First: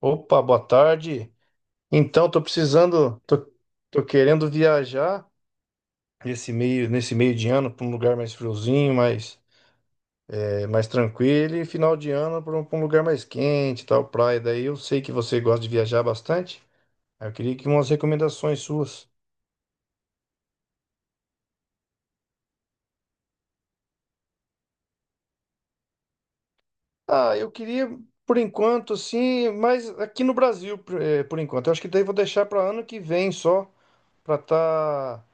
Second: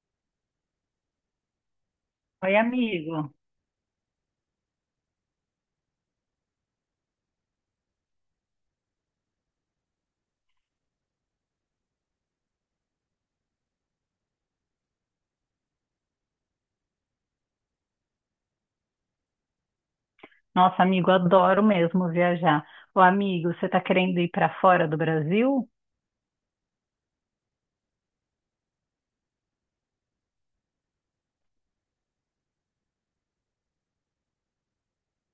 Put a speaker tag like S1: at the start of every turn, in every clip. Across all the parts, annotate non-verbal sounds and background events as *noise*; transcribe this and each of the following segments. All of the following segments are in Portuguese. S1: Opa, boa tarde. Tô
S2: Oi, amigo.
S1: precisando, tô querendo viajar nesse meio de ano para um lugar mais friozinho, mais tranquilo, e final de ano pra um lugar mais quente, tal, praia. Daí eu sei que você gosta de viajar bastante. Aí eu queria que umas recomendações suas.
S2: Nossa, amigo, adoro mesmo viajar. Ô, amigo, você tá querendo ir para fora do Brasil?
S1: Ah, eu queria, por enquanto, assim, mas aqui no Brasil, por enquanto. Eu acho que daí eu vou deixar para ano que vem só, para estar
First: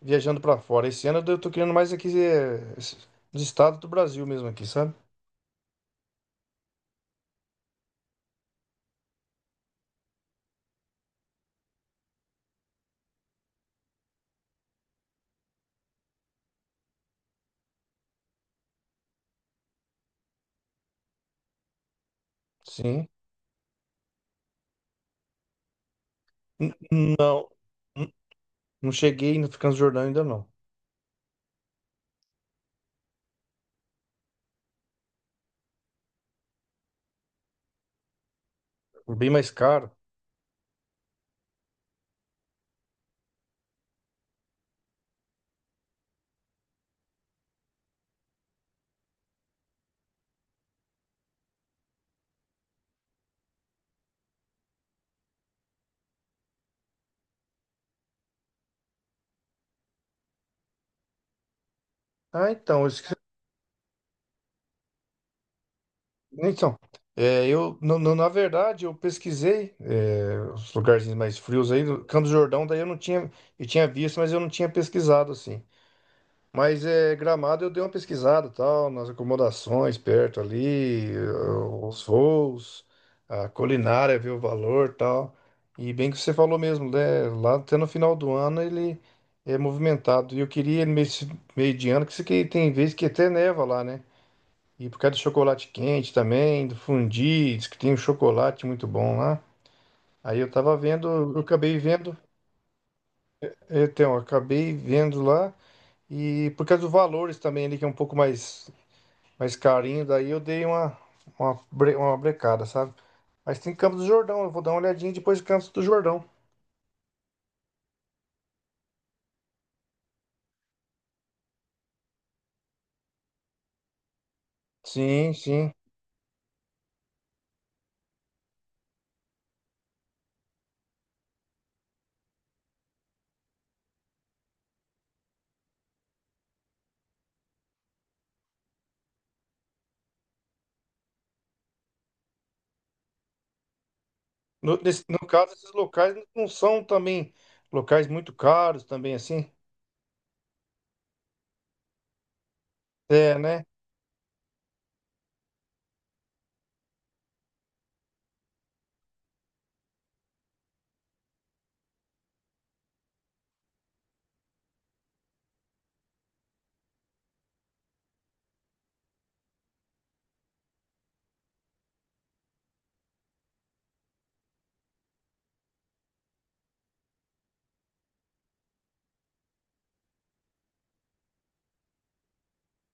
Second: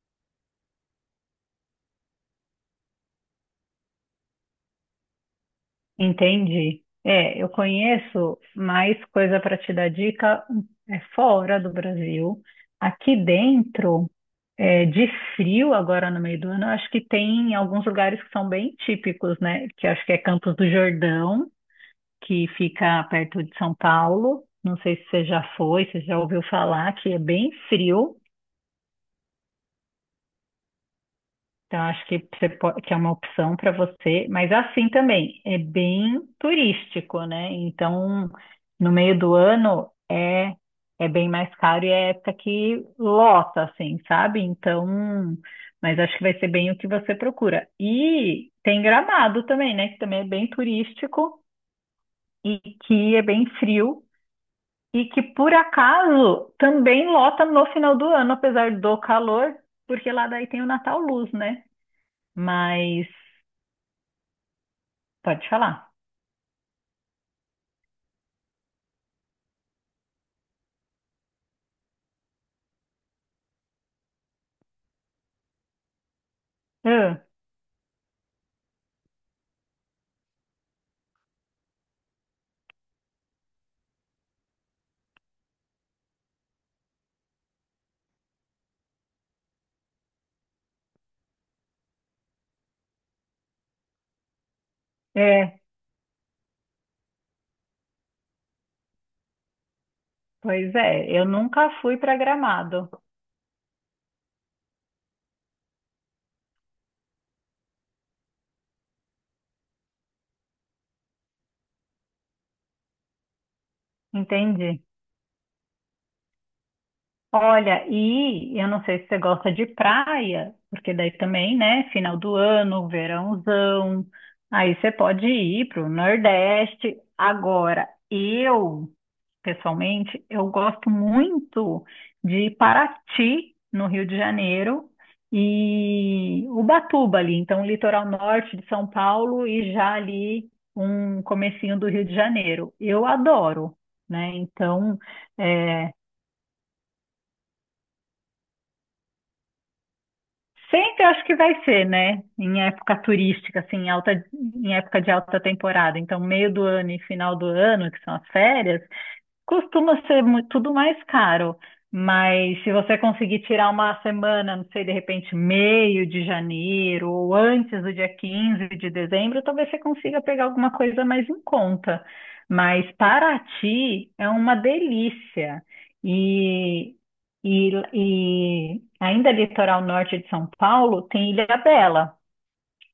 S1: viajando pra fora. Esse ano eu tô querendo mais aqui nos estados do Brasil mesmo aqui, sabe?
S2: Entendi. É, eu conheço mais coisa para te dar dica é fora do Brasil. Aqui dentro, é, de frio agora no meio do ano, eu acho que tem alguns lugares que são bem típicos, né? Que eu acho que é Campos do Jordão, que fica
S1: Sim.
S2: perto de São Paulo. Não sei se você já foi, se você já ouviu
S1: N-
S2: falar, que é
S1: Não,
S2: bem
S1: n-
S2: frio.
S1: não cheguei no Transjordânia ainda não.
S2: Então, acho que, você pode, que é uma opção para você, mas assim também, é bem turístico, né? Então, no
S1: Foi
S2: meio
S1: bem
S2: do
S1: mais caro.
S2: ano é, é bem mais caro e é época que lota, assim, sabe? Então, mas acho que vai ser bem o que você procura. E tem Gramado também, né? Que também é bem turístico e que é bem frio e que, por acaso, também lota no final do ano, apesar do calor, porque lá daí tem o Natal Luz, né?
S1: Ah, então,
S2: Mas Pode falar.
S1: então, eu na verdade eu pesquisei, é, os lugarzinhos mais frios aí, do Campos do Jordão, daí eu não tinha, eu tinha visto, mas eu não tinha pesquisado assim. Mas é,
S2: Ah,
S1: Gramado eu dei uma pesquisada, tal, nas acomodações perto ali, os voos, a culinária, ver o valor, tal. E bem que você falou mesmo, né? Lá até no final do ano ele é movimentado. E eu queria ele meio de ano, que isso aqui tem vezes que até neva lá, né? E por causa do
S2: é,
S1: chocolate quente também, do fundi, diz que tem um chocolate muito bom lá. Aí eu
S2: pois
S1: tava vendo,
S2: é, eu
S1: eu
S2: nunca
S1: acabei
S2: fui
S1: vendo,
S2: para Gramado.
S1: então, eu acabei vendo lá. E por causa dos valores também ali, que é um pouco mais carinho, daí eu dei uma brecada, sabe? Mas tem Campos do Jordão, eu vou dar uma
S2: Entendi.
S1: olhadinha depois de Campos do Jordão.
S2: Olha, e eu não sei se você gosta de praia, porque daí também, né, final do ano, verãozão, aí você pode
S1: Sim,
S2: ir
S1: sim.
S2: para o Nordeste. Agora, eu, pessoalmente, eu gosto muito de Paraty, no Rio de Janeiro, e Ubatuba ali, então litoral norte de São Paulo e já ali um comecinho do Rio de Janeiro. Eu adoro, né, então...
S1: No caso, esses
S2: eh,
S1: locais não são também locais muito caros também, assim.
S2: Sempre acho que vai ser, né? Em época
S1: É,
S2: turística,
S1: né?
S2: assim, em alta, em época de alta temporada. Então, meio do ano e final do ano, que são as férias, costuma ser tudo mais caro, mas se você conseguir tirar uma semana, não sei, de repente meio de janeiro ou antes do dia 15 de dezembro, talvez você consiga pegar alguma coisa mais em conta. Mas Paraty é uma delícia. E, e ainda litoral norte de São Paulo tem Ilha Bela,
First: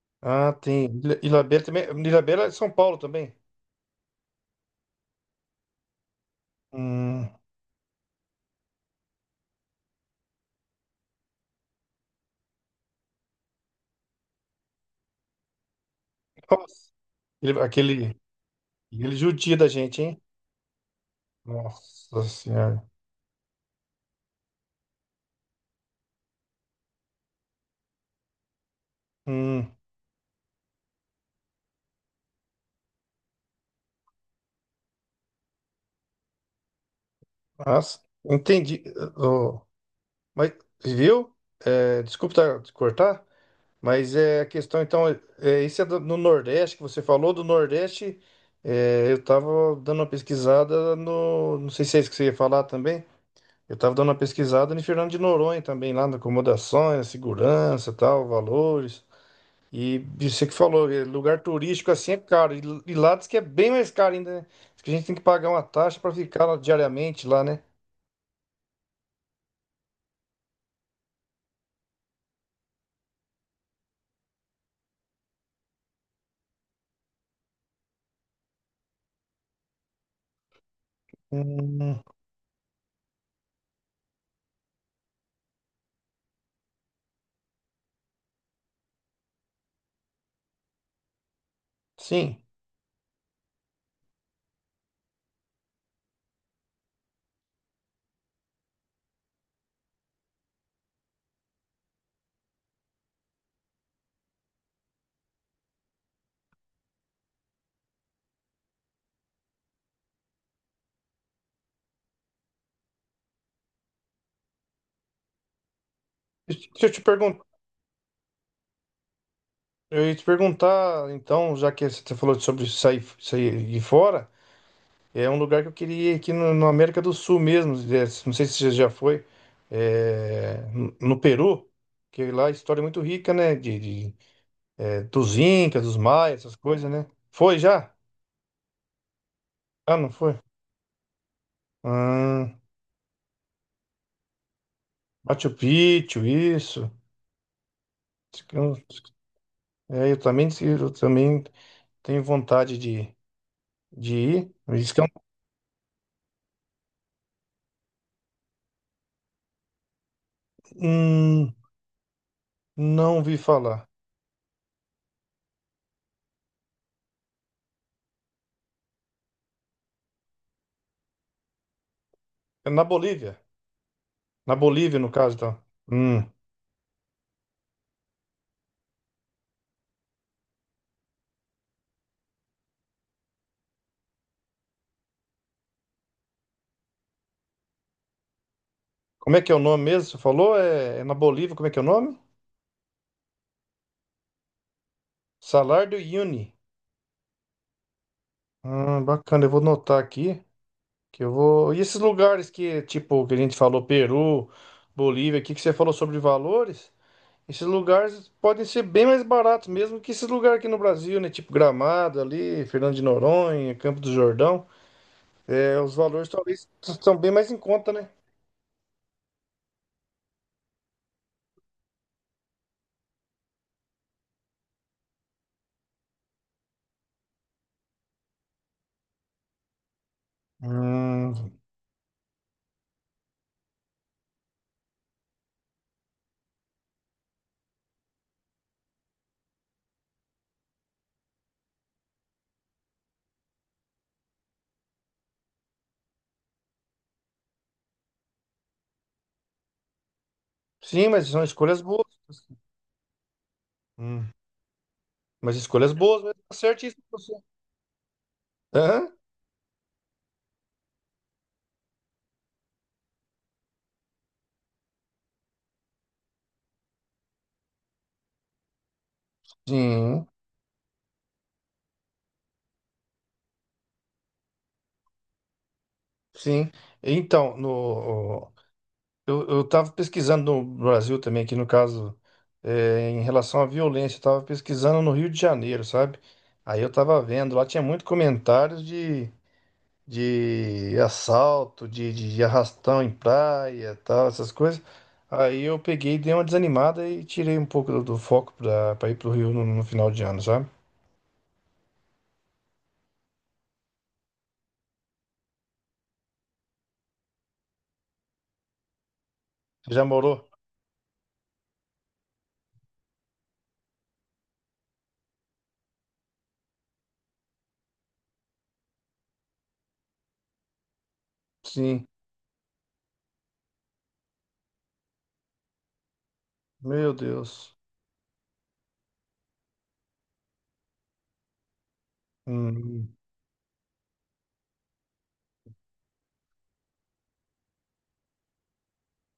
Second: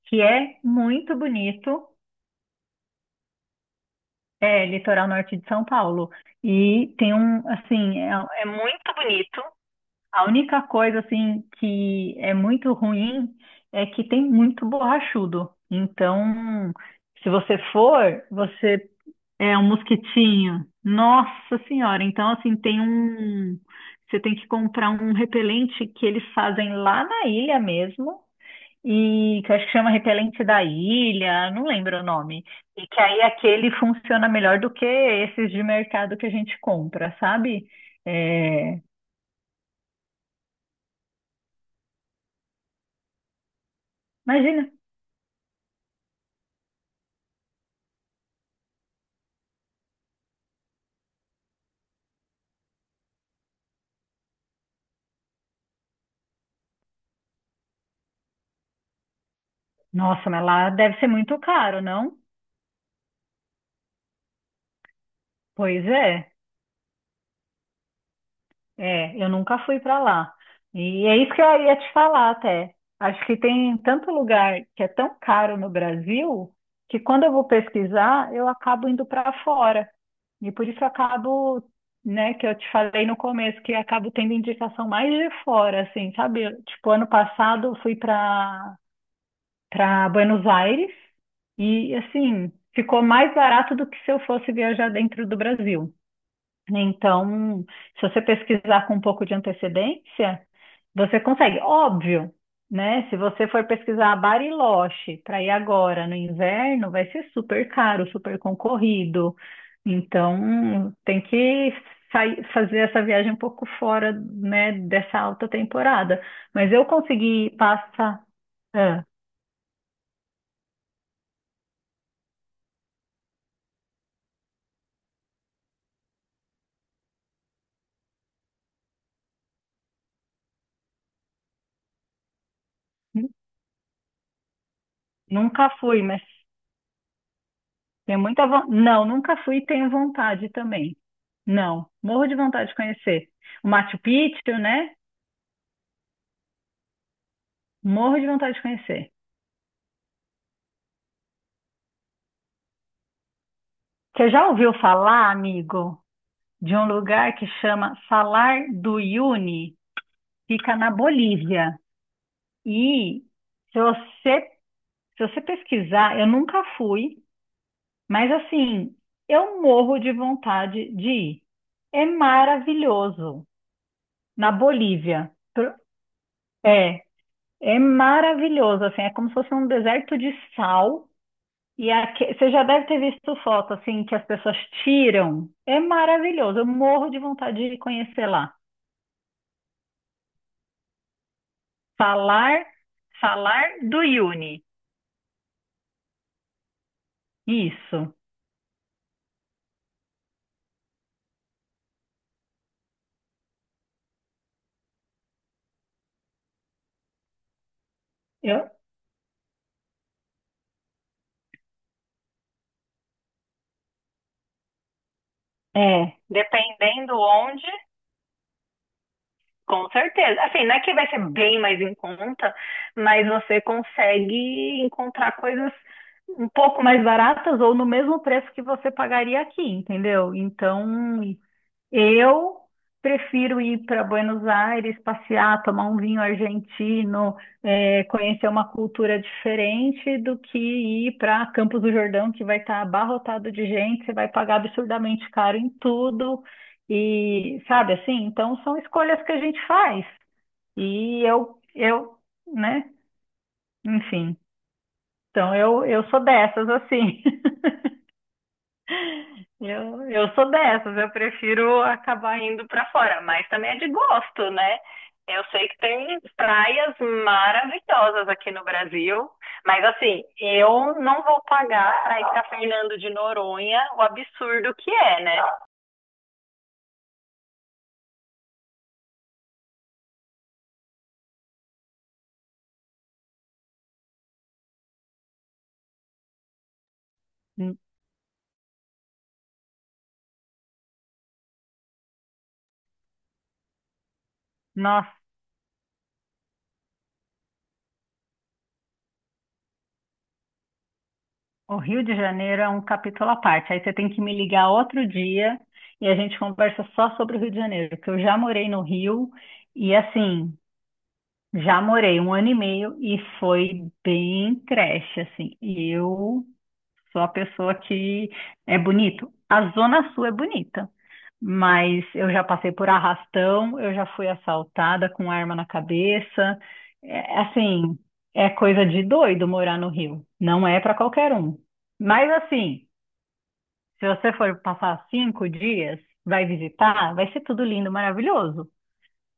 S2: que
S1: Ah,
S2: é
S1: tem.
S2: muito
S1: Ilhabela também.
S2: bonito.
S1: Ilhabela é de São Paulo também.
S2: É, litoral norte de São Paulo. E tem
S1: Hum,
S2: um, assim, é, é muito bonito. A única coisa, assim, que é muito ruim é que tem muito borrachudo. Então,
S1: nossa.
S2: se você
S1: Ele- Aquele,
S2: for, você
S1: aquele judia
S2: é um
S1: da gente, hein?
S2: mosquitinho. Nossa Senhora!
S1: Nossa
S2: Então, assim, tem
S1: senhora.
S2: um. Você tem que comprar um repelente que eles fazem lá na ilha mesmo e que eu acho que
S1: Hum,
S2: chama Repelente da Ilha, não lembro o nome. E que aí aquele funciona melhor do que esses de mercado que a gente compra, sabe?
S1: nossa,
S2: É,
S1: entendi. Ô, mas, viu? É, desculpa te cortar, mas é a
S2: imagina.
S1: questão, então, é, no Nordeste, que você falou do Nordeste, é, eu tava dando uma pesquisada no, não sei se é isso que você ia falar também, eu tava dando uma pesquisada em Fernando de Noronha também, lá na acomodações, segurança, tal, valores, e
S2: Nossa, mas
S1: você que
S2: lá
S1: falou,
S2: deve
S1: é,
S2: ser muito
S1: lugar
S2: caro,
S1: turístico assim é
S2: não?
S1: caro, e lá diz que é bem mais caro ainda, né? Diz que a gente tem que pagar uma
S2: Pois
S1: taxa para
S2: é.
S1: ficar lá diariamente lá, né?
S2: É, eu nunca fui para lá. E é isso que eu ia te falar até. Acho que tem tanto lugar que é tão caro no Brasil que quando eu vou pesquisar, eu acabo indo para fora. E por isso eu acabo,
S1: Hum,
S2: né, que eu te falei no começo, que eu acabo tendo indicação mais de fora, assim, sabe? Eu, tipo, ano passado eu fui para Buenos Aires e,
S1: sim.
S2: assim, ficou mais barato do que se eu fosse viajar dentro do Brasil. Então, se você pesquisar com um pouco de antecedência, você consegue. Óbvio, né? Se você for pesquisar Bariloche para ir agora no inverno, vai ser super caro, super concorrido. Então, tem que fazer essa viagem um pouco fora, né, dessa alta temporada. Mas eu
S1: Deixa eu te perguntar.
S2: consegui passar. ah,
S1: Eu ia te perguntar, então, já que você falou sobre sair, sair de fora, é um lugar que eu queria ir aqui no América do Sul mesmo. É, não sei se você já foi, é, no Peru, que lá a história é muito rica, né? De- dos
S2: Nunca
S1: Incas, dos
S2: fui, mas.
S1: Maias, essas coisas, né? Foi já?
S2: Tenho muita vontade. Não, nunca fui e tenho
S1: Ah, não foi?
S2: vontade também. Não, morro de
S1: Hum,
S2: vontade de conhecer. O Machu Picchu, né?
S1: Machu Picchu, isso.
S2: Morro de vontade de
S1: Eu-
S2: conhecer.
S1: É, eu também tenho vontade de
S2: Você já
S1: ir.
S2: ouviu
S1: Isso que eu.
S2: falar, amigo, de um lugar que chama Salar do Uyuni? Fica na
S1: Hum,
S2: Bolívia.
S1: não
S2: E
S1: vi
S2: se
S1: falar.
S2: você, se você pesquisar, eu nunca fui, mas assim, eu morro de vontade de ir. É
S1: É na Bolívia.
S2: maravilhoso. Na
S1: Na Bolívia, no
S2: Bolívia.
S1: caso, então. Hum.
S2: É. É maravilhoso, assim, é como se fosse um deserto de sal. E você já deve ter visto foto, assim, que as pessoas tiram. É maravilhoso, eu morro de vontade de conhecer lá.
S1: Como é que é o nome mesmo? Você falou? É, é na Bolívia, como é que é o nome?
S2: Falar, falar do Yuni.
S1: Salar do Uyuni.
S2: Isso.
S1: Bacana, eu vou notar aqui. Que eu vou... E esses lugares que, tipo, que a gente falou, Peru, Bolívia, aqui que você falou sobre valores, esses lugares podem
S2: Eu,
S1: ser bem mais baratos mesmo que esses lugares aqui no Brasil, né? Tipo Gramado ali, Fernando de Noronha, Campo do Jordão. É, os
S2: é,
S1: valores talvez
S2: dependendo
S1: estão bem mais em
S2: onde,
S1: conta, né?
S2: com certeza. Assim, não é que vai ser bem mais em conta, mas você consegue encontrar coisas um pouco mais baratas ou no mesmo preço que você pagaria aqui, entendeu? Então,
S1: Hum,
S2: eu prefiro ir para Buenos Aires, passear, tomar um vinho argentino, é, conhecer uma cultura diferente do que ir para Campos do Jordão, que vai estar abarrotado de gente, você vai pagar absurdamente caro em tudo. E sabe assim? Então são escolhas que a gente faz.
S1: sim,
S2: E
S1: mas são
S2: eu,
S1: escolhas boas.
S2: eu, né?
S1: Uhum.
S2: Enfim. Então
S1: Mas
S2: eu,
S1: escolhas
S2: eu sou
S1: boas, mesmo. Tá
S2: dessas
S1: certíssimo
S2: assim.
S1: você. Hã?
S2: Eu sou dessas, eu prefiro acabar indo pra fora, mas também é de gosto, né? Eu sei que tem praias maravilhosas aqui no Brasil, mas assim,
S1: Sim,
S2: eu não vou pagar para ir pra Fernando de Noronha o absurdo que é, né?
S1: sim. Então, no, eu estava pesquisando no Brasil também, aqui no caso, é, em relação à violência, eu estava pesquisando no Rio de Janeiro, sabe? Aí eu estava vendo, lá
S2: N-
S1: tinha muito comentários de assalto, de arrastão em praia, tal, essas coisas.
S2: Nossa,
S1: Aí eu peguei, dei uma desanimada e tirei um pouco do foco para ir para o Rio no final de ano, sabe?
S2: o Rio de Janeiro é um capítulo à parte. Aí você tem que me ligar outro dia e a gente conversa só sobre o Rio de Janeiro, porque eu já morei no Rio
S1: Você
S2: e
S1: já morou?
S2: assim, já morei um ano e meio e foi bem creche, assim. E eu sou a pessoa que é bonito. A Zona Sul é bonita, mas
S1: Sim.
S2: eu já passei por arrastão, eu já fui assaltada com arma na cabeça.
S1: Meu
S2: É,
S1: Deus.
S2: assim, é coisa de doido morar no Rio. Não é para qualquer um. Mas assim,
S1: Hum,
S2: se você for passar 5 dias, vai visitar, vai ser tudo lindo, maravilhoso.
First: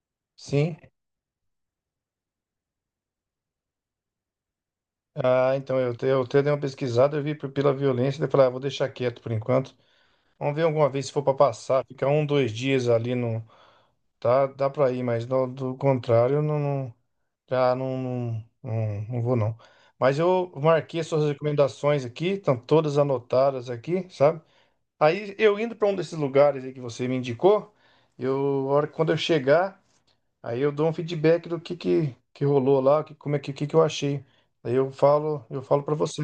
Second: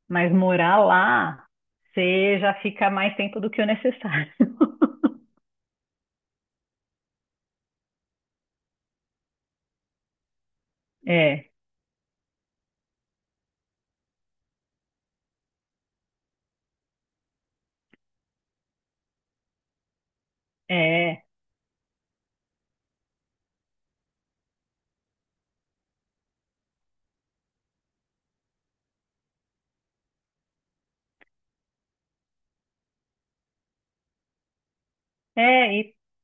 S2: Mas
S1: sim.
S2: morar lá, você já fica mais tempo do que o necessário. *laughs*
S1: Ah, então eu até dei uma pesquisada, eu vi pela violência, daí eu falei, ah, vou deixar quieto por enquanto. Vamos ver alguma vez se for para
S2: É,
S1: passar, ficar um, dois dias ali no, tá, dá para ir, mas do contrário, eu não, já não, não, não, não vou não. Mas eu marquei as suas
S2: é,
S1: recomendações aqui, estão todas anotadas aqui, sabe? Aí eu indo para um desses lugares aí que você me indicou, eu, a hora quando eu chegar, aí eu dou um feedback que rolou lá, como é que eu achei. Aí eu
S2: é.
S1: falo para você.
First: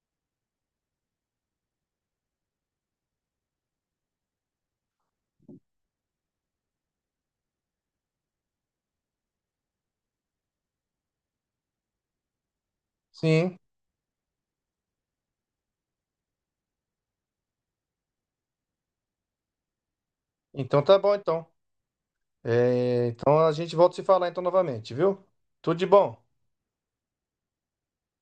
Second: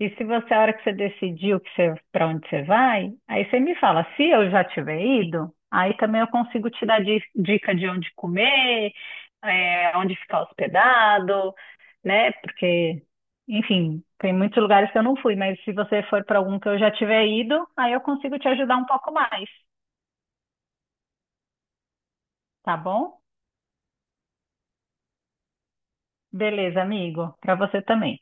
S2: E se você, a hora que você decidiu que você, para onde você vai, aí você me fala, se eu já tiver ido, aí também eu consigo te dar dica de onde comer, é, onde ficar hospedado, né? Porque,
S1: Sim.
S2: enfim, tem muitos lugares que eu não fui, mas se você for para algum que eu já tiver ido, aí eu consigo te ajudar um pouco mais,
S1: Então tá bom então.
S2: tá
S1: É,
S2: bom?
S1: então a gente volta a se falar então novamente, viu? Tudo de bom.
S2: Beleza, amigo. Para você também.